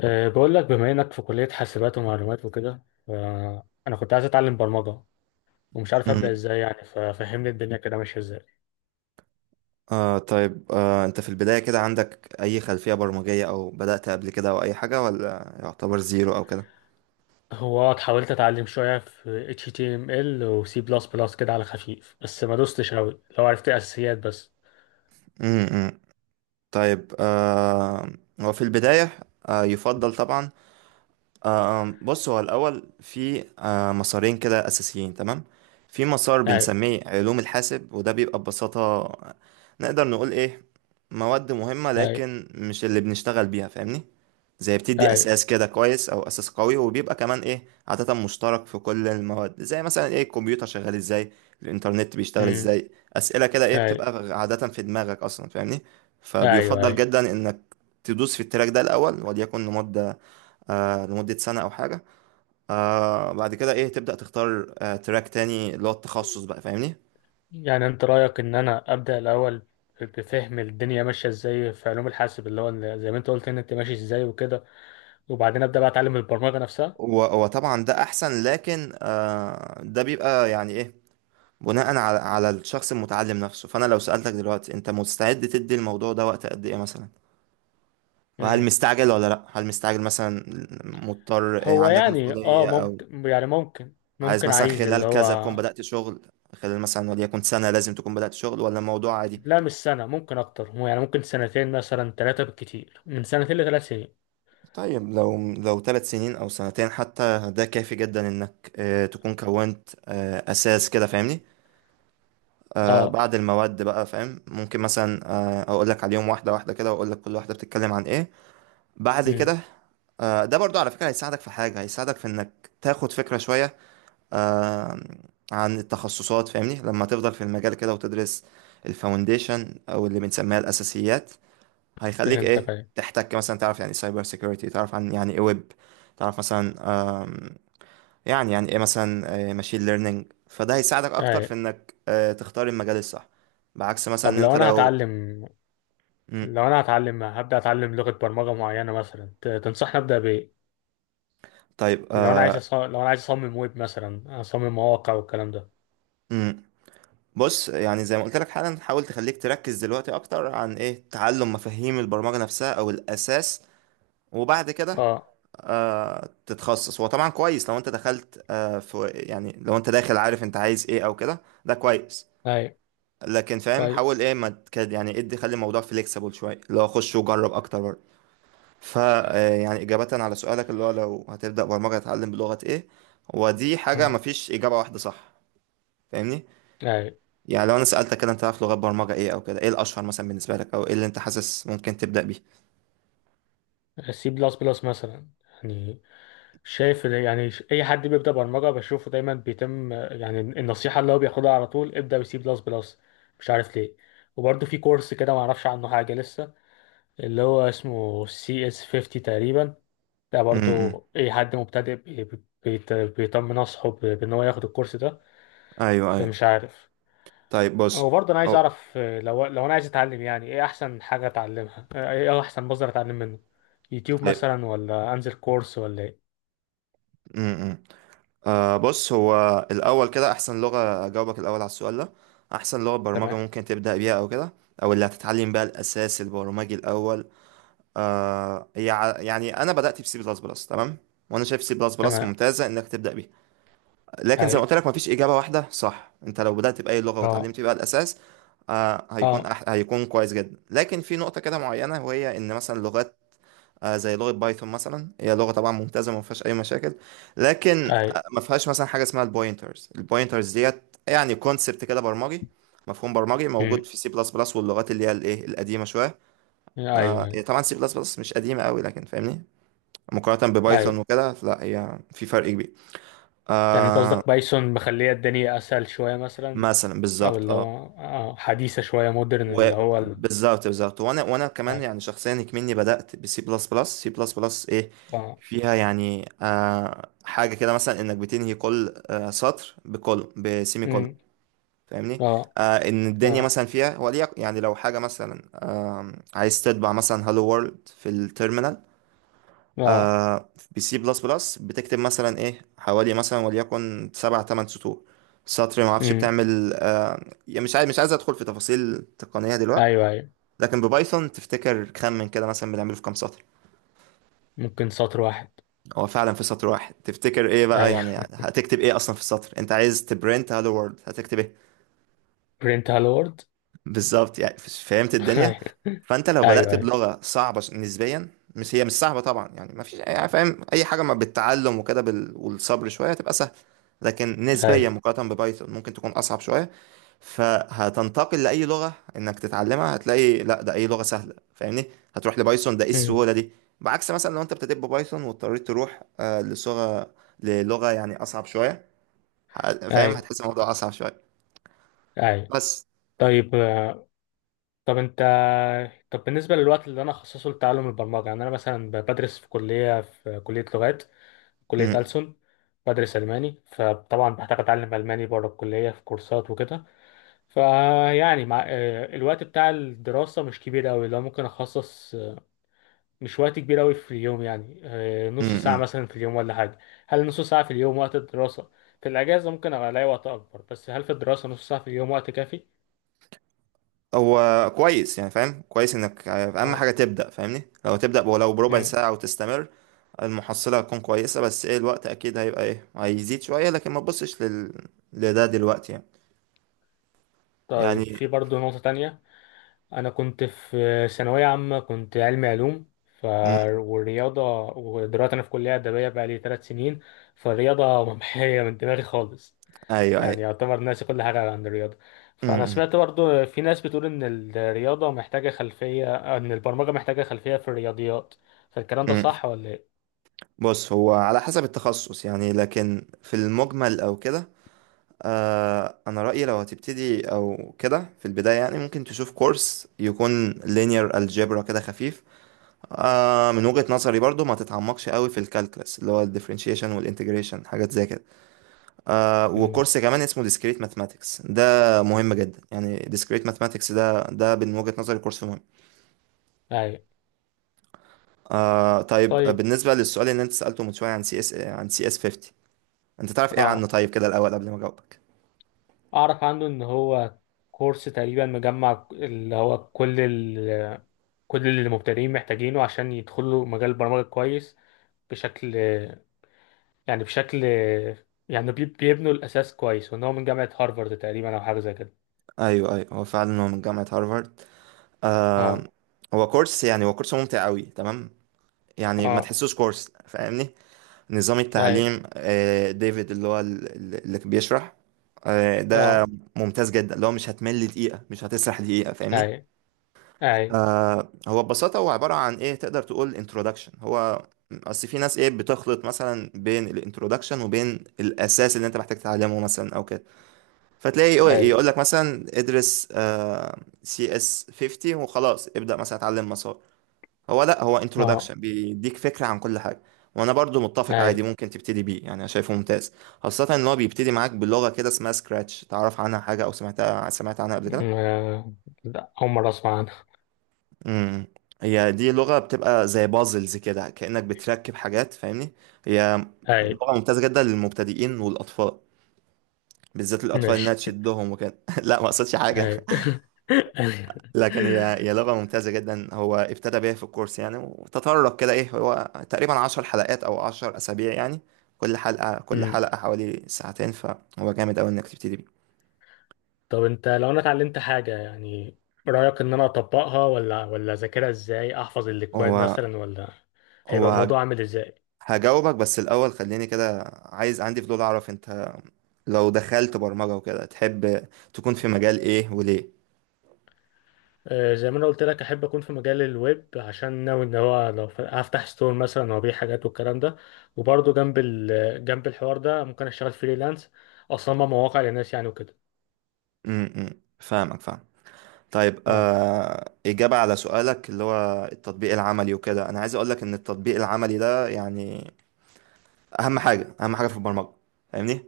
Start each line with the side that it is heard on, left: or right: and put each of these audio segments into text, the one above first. left: بقول لك بما انك في كلية حاسبات ومعلومات وكده، انا كنت عايز اتعلم برمجة، ومش عارف ابدا
right: مم.
left: ازاي، يعني ففهمني الدنيا كده ماشية ازاي.
right: طيب انت في البداية كده عندك اي خلفية برمجية او بدأت قبل كده او اي حاجة، ولا يعتبر زيرو او كده؟
left: هو حاولت اتعلم شوية في HTML و C++ كده على خفيف، بس ما دوستش قوي، لو عرفت اساسيات بس.
right: مم، مم. طيب هو في البداية يفضل طبعا. بص، هو الأول في مسارين كده أساسيين تمام. في مسار
left: اي،
right: بنسميه علوم الحاسب، وده بيبقى ببساطة نقدر نقول إيه، مواد مهمة
left: اي،
right: لكن مش اللي بنشتغل بيها فاهمني. زي بتدي
left: اي،
right: أساس كده كويس أو أساس قوي، وبيبقى كمان إيه عادة مشترك في كل المواد، زي مثلا إيه الكمبيوتر شغال إزاي، الإنترنت بيشتغل
left: امم،
right: إزاي، أسئلة كده إيه
left: اي،
right: بتبقى عادة في دماغك أصلا فاهمني.
left: ايوه،
right: فبيفضل
left: اي.
right: جدا إنك تدوس في التراك ده الأول وليكن مدة، لمدة سنة أو حاجة. بعد كده إيه تبدأ تختار تراك تاني اللي هو التخصص بقى فاهمني.
left: يعني انت رأيك ان انا ابدا الاول، بفهم الدنيا ماشية ازاي في علوم الحاسب، اللي هو زي ما انت قلت ان انت ماشي ازاي وكده، وبعدين ابدا بقى اتعلم البرمجة نفسها.
right: وطبعا ده أحسن، لكن ده بيبقى يعني إيه، بناء على الشخص المتعلم نفسه. فأنا لو سألتك دلوقتي، أنت مستعد تدي الموضوع ده وقت قد إيه مثلا؟ وهل مستعجل ولا لأ؟ هل مستعجل مثلا؟ مضطر إيه،
left: هو
right: عندك
left: يعني
right: مسؤولية؟ أو
left: ممكن، يعني ممكن
right: عايز
left: ممكن
right: مثلا
left: عايز اللي
right: خلال كذا
left: هو،
right: تكون بدأت شغل، خلال مثلا وليكن سنة لازم تكون بدأت شغل، ولا الموضوع عادي؟
left: لا مش سنة، ممكن أكتر، هو يعني ممكن سنتين مثلا، ثلاثة بالكتير، من سنتين لثلاث سنين.
right: طيب لو 3 سنين او سنتين حتى، ده كافي جدا انك تكون كونت اساس كده فاهمني.
left: اه.
right: بعد المواد بقى فاهم، ممكن مثلا اقول لك عليهم واحده واحده كده، واقول لك كل واحده بتتكلم عن ايه بعد
left: امم.
right: كده. ده برضو على فكره هيساعدك في حاجه، هيساعدك في انك تاخد فكره شويه آه، عن التخصصات فاهمني، لما تفضل في المجال كده وتدرس الفاونديشن او اللي بنسميها الاساسيات. هيخليك
left: فهمتك،
right: ايه
left: أيوة،
right: تحتك مثلا تعرف يعني سايبر سيكيورتي، تعرف عن يعني ايه ويب، تعرف مثلا آم، يعني ايه مثلا ماشين ليرنينج، فده هيساعدك اكتر في
left: أيوة.
right: انك تختار المجال الصح، بعكس مثلا
left: طب
right: ان
left: لو
right: انت
left: أنا
right: لو.
left: هتعلم،
right: مم.
left: هبدأ أتعلم لغة برمجة معينة مثلا، تنصحني أبدأ بإيه؟
right: طيب
left: لو أنا عايز أصمم ويب مثلا، أصمم مواقع والكلام ده.
right: مم. بص، يعني زي ما قلت لك حالا، حاول تخليك تركز دلوقتي اكتر عن ايه تعلم مفاهيم البرمجة نفسها او الاساس، وبعد كده
left: اه،
right: تتخصص. هو طبعا كويس لو انت دخلت في، يعني لو انت داخل عارف انت عايز ايه او كده، ده كويس.
left: أيوة،
right: لكن فاهم،
left: طيب،
right: حاول ايه ما تكاد، يعني ادي خلي الموضوع فليكسيبل شويه اللي هو خش وجرب اكتر برضه. ف يعني اجابه على سؤالك اللي هو لو هتبدا برمجه هتتعلم بلغه ايه، هو دي حاجه
left: امم،
right: مفيش اجابه واحده صح فاهمني.
left: أيوة.
right: يعني لو انا سالتك كده انت عارف لغات برمجه ايه او كده، ايه الاشهر مثلا بالنسبه لك او ايه اللي انت حاسس ممكن تبدا بيه؟
left: سي بلس بلس مثلا، يعني شايف إن، يعني اي حد بيبدا برمجه بشوفه دايما بيتم، يعني النصيحه اللي هو بياخدها على طول، ابدا بسي بلس بلس. مش عارف ليه. وبرده في كورس كده ما اعرفش عنه حاجه لسه، اللي هو اسمه سي اس 50 تقريبا. ده
right: امم،
left: برضو اي حد مبتدئ بيطمن اصحه بان هو ياخد الكورس ده.
right: ايوه، ايوه.
left: فمش عارف.
right: طيب بص.
left: وبرضه انا عايز
right: او
left: اعرف، لو انا عايز اتعلم، يعني ايه احسن حاجه اتعلمها، ايه احسن مصدر اتعلم منه؟ يوتيوب
right: طيب.
left: مثلا، ولا انزل كورس، ولا ايه؟
right: امم. بص، هو الأول كده أحسن لغة أجاوبك الأول على السؤال ده، أحسن لغة برمجة
left: تمام.
right: ممكن تبدأ بيها أو كده، أو اللي هتتعلم بقى الأساس البرمجي الأول. يعني أنا بدأت بسي بلس بلس تمام. وأنا شايف سي بلس بلس
left: تمام.
right: ممتازة إنك تبدأ بيها. لكن زي ما قلت
left: هاي.
right: لك مفيش إجابة واحدة صح، أنت لو بدأت بأي لغة
left: اه.
right: وتعلمت بيها الأساس
left: اه.
right: هيكون كويس جدا. لكن في نقطة كده معينة، وهي إن مثلا لغات زي لغة بايثون مثلا، هي لغة طبعا ممتازة ما فيهاش أي مشاكل. لكن
left: ايوه.
right: ما فيهاش مثلا حاجة اسمها البوينترز، البوينترز ديت يعني كونسبت كده برمجي، مفهوم برمجي موجود
left: امم.
right: في سي بلس بلس واللغات اللي هي الايه القديمة شوية.
left: ايوه. ايوه.
right: هي طبعا سي بلس بلس مش قديمة قوي لكن فاهمني، مقارنة ببايثون
left: ايوه.
right: وكده لا، هي في فرق كبير.
left: يعني انت قصدك بايثون مخليه الدنيا اسهل شويه مثلا،
right: مثلا
left: او
right: بالظبط
left: اللي هو
right: اه.
left: اه حديثه شويه، مودرن، اللي هو
right: وبالظبط بالظبط، وانا كمان
left: ايوه.
right: يعني شخصيا كمني بدات بسي بلس بلس. سي بلس بلس ايه
left: اه.
right: فيها، يعني حاجه كده مثلا انك بتنهي كل سطر بكل بسيمي كول
left: امم.
right: فاهمني.
left: اه.
right: ان الدنيا
left: اه.
right: مثلا فيها وليك، يعني لو حاجه مثلا عايز تطبع مثلا هالو وورلد في التيرمينال
left: اه.
right: آه بسي بلس بلس بتكتب مثلا ايه حوالي مثلا وليكن سبع تمن سطور، سطر ما اعرفش
left: امم.
right: بتعمل يعني مش عايز ادخل في تفاصيل تقنيه دلوقتي.
left: ايوه. ايوه.
right: لكن ببايثون تفتكر خمن كده مثلا بنعمله في كام سطر؟
left: ممكن سطر واحد.
right: هو فعلا في سطر واحد. تفتكر ايه بقى، يعني
left: ايوه
right: هتكتب ايه اصلا في السطر، انت عايز تبرنت هالو وورلد هتكتب ايه؟
left: برنت هالو وورد
right: بالظبط يعني فهمت الدنيا.
left: ايوه،
right: فانت لو بدأت
left: ايوه،
right: بلغة صعبة نسبيا، مش صعبة طبعا، يعني ما فيش، يعني فاهم اي حاجة ما بالتعلم وكده والصبر شوية هتبقى سهل، لكن نسبيا
left: ايوه.
right: مقارنة ببايثون ممكن تكون اصعب شوية. فهتنتقل لأي لغة إنك تتعلمها هتلاقي لأ ده أي لغة سهلة فاهمني، هتروح لبايثون ده إيه
left: امم.
right: السهولة دي. بعكس مثلا لو أنت ابتديت ببايثون واضطريت تروح للغة يعني أصعب شوية، فاهم
left: ايوه،
right: هتحس الموضوع أصعب شوية
left: ايوه.
right: بس.
left: طيب. طب انت طب بالنسبه للوقت اللي انا اخصصه لتعلم البرمجه، يعني انا مثلا بدرس في كليه لغات، كلية
right: م
left: ألسن. بدرس ألماني، فطبعا بحتاج أتعلم ألماني بره الكلية في كورسات وكده. فيعني مع الوقت بتاع الدراسة مش كبير أوي، لو ممكن أخصص، مش وقت كبير أوي في اليوم، يعني نص
right: -م
left: ساعة
right: -م.
left: مثلا في اليوم ولا حاجة. هل نص ساعة في اليوم وقت الدراسة؟ في الأجازة ممكن أبقى ألاقي وقت أكبر، بس هل في الدراسة نص ساعة في اليوم وقت كافي؟
right: هو كويس، يعني فاهم كويس إنك أهم حاجة
left: اه.
right: تبدأ فاهمني، لو تبدأ ولو بربع
left: مم.
right: ساعة وتستمر المحصلة هتكون كويسة. بس إيه، الوقت أكيد هيبقى إيه هيزيد شوية، لكن ما تبصش لده دلوقتي يعني. يعني
left: طيب، في برضه نقطة تانية. انا كنت في ثانويه عامه، كنت علمي علوم ف
right: م،
left: والرياضه. ودلوقتي انا في كليه ادبيه بقى لي 3 سنين. فالرياضه ممحيه من دماغي خالص.
right: أيوه،
left: يعني
right: أيوه.
left: يعتبر ناسي كل حاجه عن الرياضه.
right: امم،
left: فانا
right: امم.
left: سمعت برضو في ناس بتقول ان الرياضه محتاجه خلفيه ان البرمجه محتاجه خلفيه في الرياضيات. فالكلام ده
right: امم.
left: صح ولا ايه؟
right: بص، هو على حسب التخصص يعني، لكن في المجمل او كده انا رأيي لو هتبتدي او كده في البداية، يعني ممكن تشوف كورس يكون linear algebra كده خفيف. من وجهة نظري برضو ما تتعمقش قوي في الكالكلس اللي هو الديفرنشيشن والانتجريشن، حاجات زي كده.
left: مم.
right: وكورس كمان اسمه discrete mathematics ده مهم جدا، يعني discrete mathematics ده من وجهة نظري كورس مهم.
left: ايوه.
right: طيب
left: طيب.
right: بالنسبة للسؤال اللي انت سألته من شوية عن سي اس عن سي اس 50، انت تعرف ايه عنه
left: اه،
right: طيب كده الاول قبل ما اجاوبك؟
left: اعرف عنه ان هو كورس تقريبا مجمع، اللي هو كل اللي مبتدئين محتاجينه عشان يدخلوا مجال البرمجة كويس. بشكل يعني بشكل بيبنوا الأساس كويس، وإن هو من جامعة هارفارد تقريبا أو حاجة زي كده.
right: ايوه، ايوه. هو فعلا هو من جامعة هارفارد. آه
left: اه.
right: هو كورس، يعني هو كورس ممتع قوي تمام. يعني ما
left: اه.
right: تحسوش كورس فاهمني. نظام
left: أي.
right: التعليم، ديفيد اللي هو اللي بيشرح ده،
left: اه.
right: ممتاز جدا اللي هو مش هتمل دقيقة مش هتسرح دقيقة فاهمني.
left: أي. أي.
right: هو ببساطة هو عبارة عن ايه، تقدر تقول انترودكشن. هو اصل في ناس ايه بتخلط مثلا بين الانترودكشن وبين الاساس اللي انت محتاج تتعلمه مثلا او كده، فتلاقي
left: أي.
right: يقول لك مثلا ادرس سي اس 50 وخلاص، ابدأ مثلا اتعلم مسار. هو لا، هو
left: اه.
right: انترودكشن بيديك فكرة عن كل حاجة. وانا برضو متفق، عادي
left: أي.
right: ممكن تبتدي بيه، يعني انا شايفه ممتاز. خاصة ان هو بيبتدي معاك بلغة كده اسمها سكراتش، تعرف عنها حاجة او سمعت عنها قبل
left: م-
right: كده؟
left: آه، لا، أول مرة أسمع عنها.
right: امم. هي دي لغة بتبقى زي بازلز كده، كأنك بتركب حاجات فاهمني. هي
left: أي.
right: لغة ممتازة جدا للمبتدئين والاطفال، بالذات الاطفال انها
left: ماشي.
right: تشدهم وكده لا ما قصدش حاجة.
left: أي
right: لكن هي لغة ممتازة جدا، هو ابتدى بيها في الكورس يعني. وتطرق كده ايه، هو تقريبا 10 حلقات او 10 اسابيع يعني، كل حلقة
left: أي.
right: حوالي ساعتين، فهو جامد اوي انك تبتدي بيه.
left: طب انت، لو انا اتعلمت حاجة يعني، رأيك ان انا اطبقها، ولا اذاكرها؟ ازاي احفظ الاكواد
right: هو
left: مثلا، ولا
right: هو
left: هيبقى
right: هج-
left: الموضوع عامل ازاي؟
right: هجاوبك، بس الاول خليني كده، عايز عندي فضول اعرف انت لو دخلت برمجة وكده تحب تكون في مجال ايه وليه؟
left: زي ما انا قلت لك، احب اكون في مجال الويب، عشان ناوي ان هو، لو هفتح ستور مثلا، وابيع حاجات والكلام ده. وبرضه جنب جنب الحوار ده ممكن اشتغل فريلانس، اصمم مواقع للناس يعني وكده.
right: امم، فاهمك، فاهم. طيب
left: اي.
right: إجابة على سؤالك اللي هو التطبيق العملي وكده، أنا عايز أقولك إن التطبيق العملي ده يعني اهم حاجه، اهم حاجه في البرمجه فاهمني.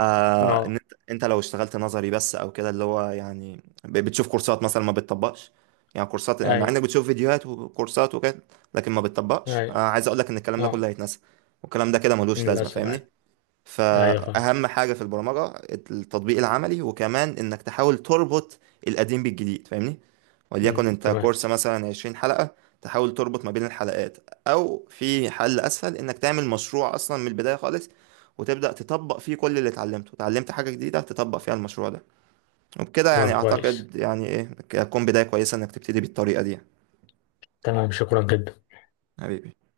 right: ان
left: اه.
right: انت، لو اشتغلت نظري بس او كده اللي هو يعني بتشوف كورسات مثلا ما بتطبقش، يعني كورسات، يعني مع
left: اي.
right: انك بتشوف فيديوهات وكورسات وكده لكن ما بتطبقش،
left: اي.
right: عايز اقول لك ان الكلام ده
left: اه.
right: كله هيتنسى، والكلام ده كده ملوش لازمه
left: للاسف اي.
right: فاهمني.
left: ايوه فاهم.
right: فأهم حاجة في البرمجة التطبيق العملي، وكمان إنك تحاول تربط القديم بالجديد فاهمني. وليكن
left: مم.
right: أنت
left: تمام.
right: كورس مثلا 20 حلقة، تحاول تربط ما بين الحلقات، أو في حل أسهل إنك تعمل مشروع أصلا من البداية خالص وتبدأ تطبق فيه كل اللي اتعلمته، اتعلمت حاجة جديدة تطبق فيها المشروع ده. وبكده
left: تمام.
right: يعني
left: كويس.
right: أعتقد يعني إيه هتكون بداية كويسة إنك تبتدي بالطريقة دي يعني.
left: تمام. شكرا جدا.
right: حبيبي.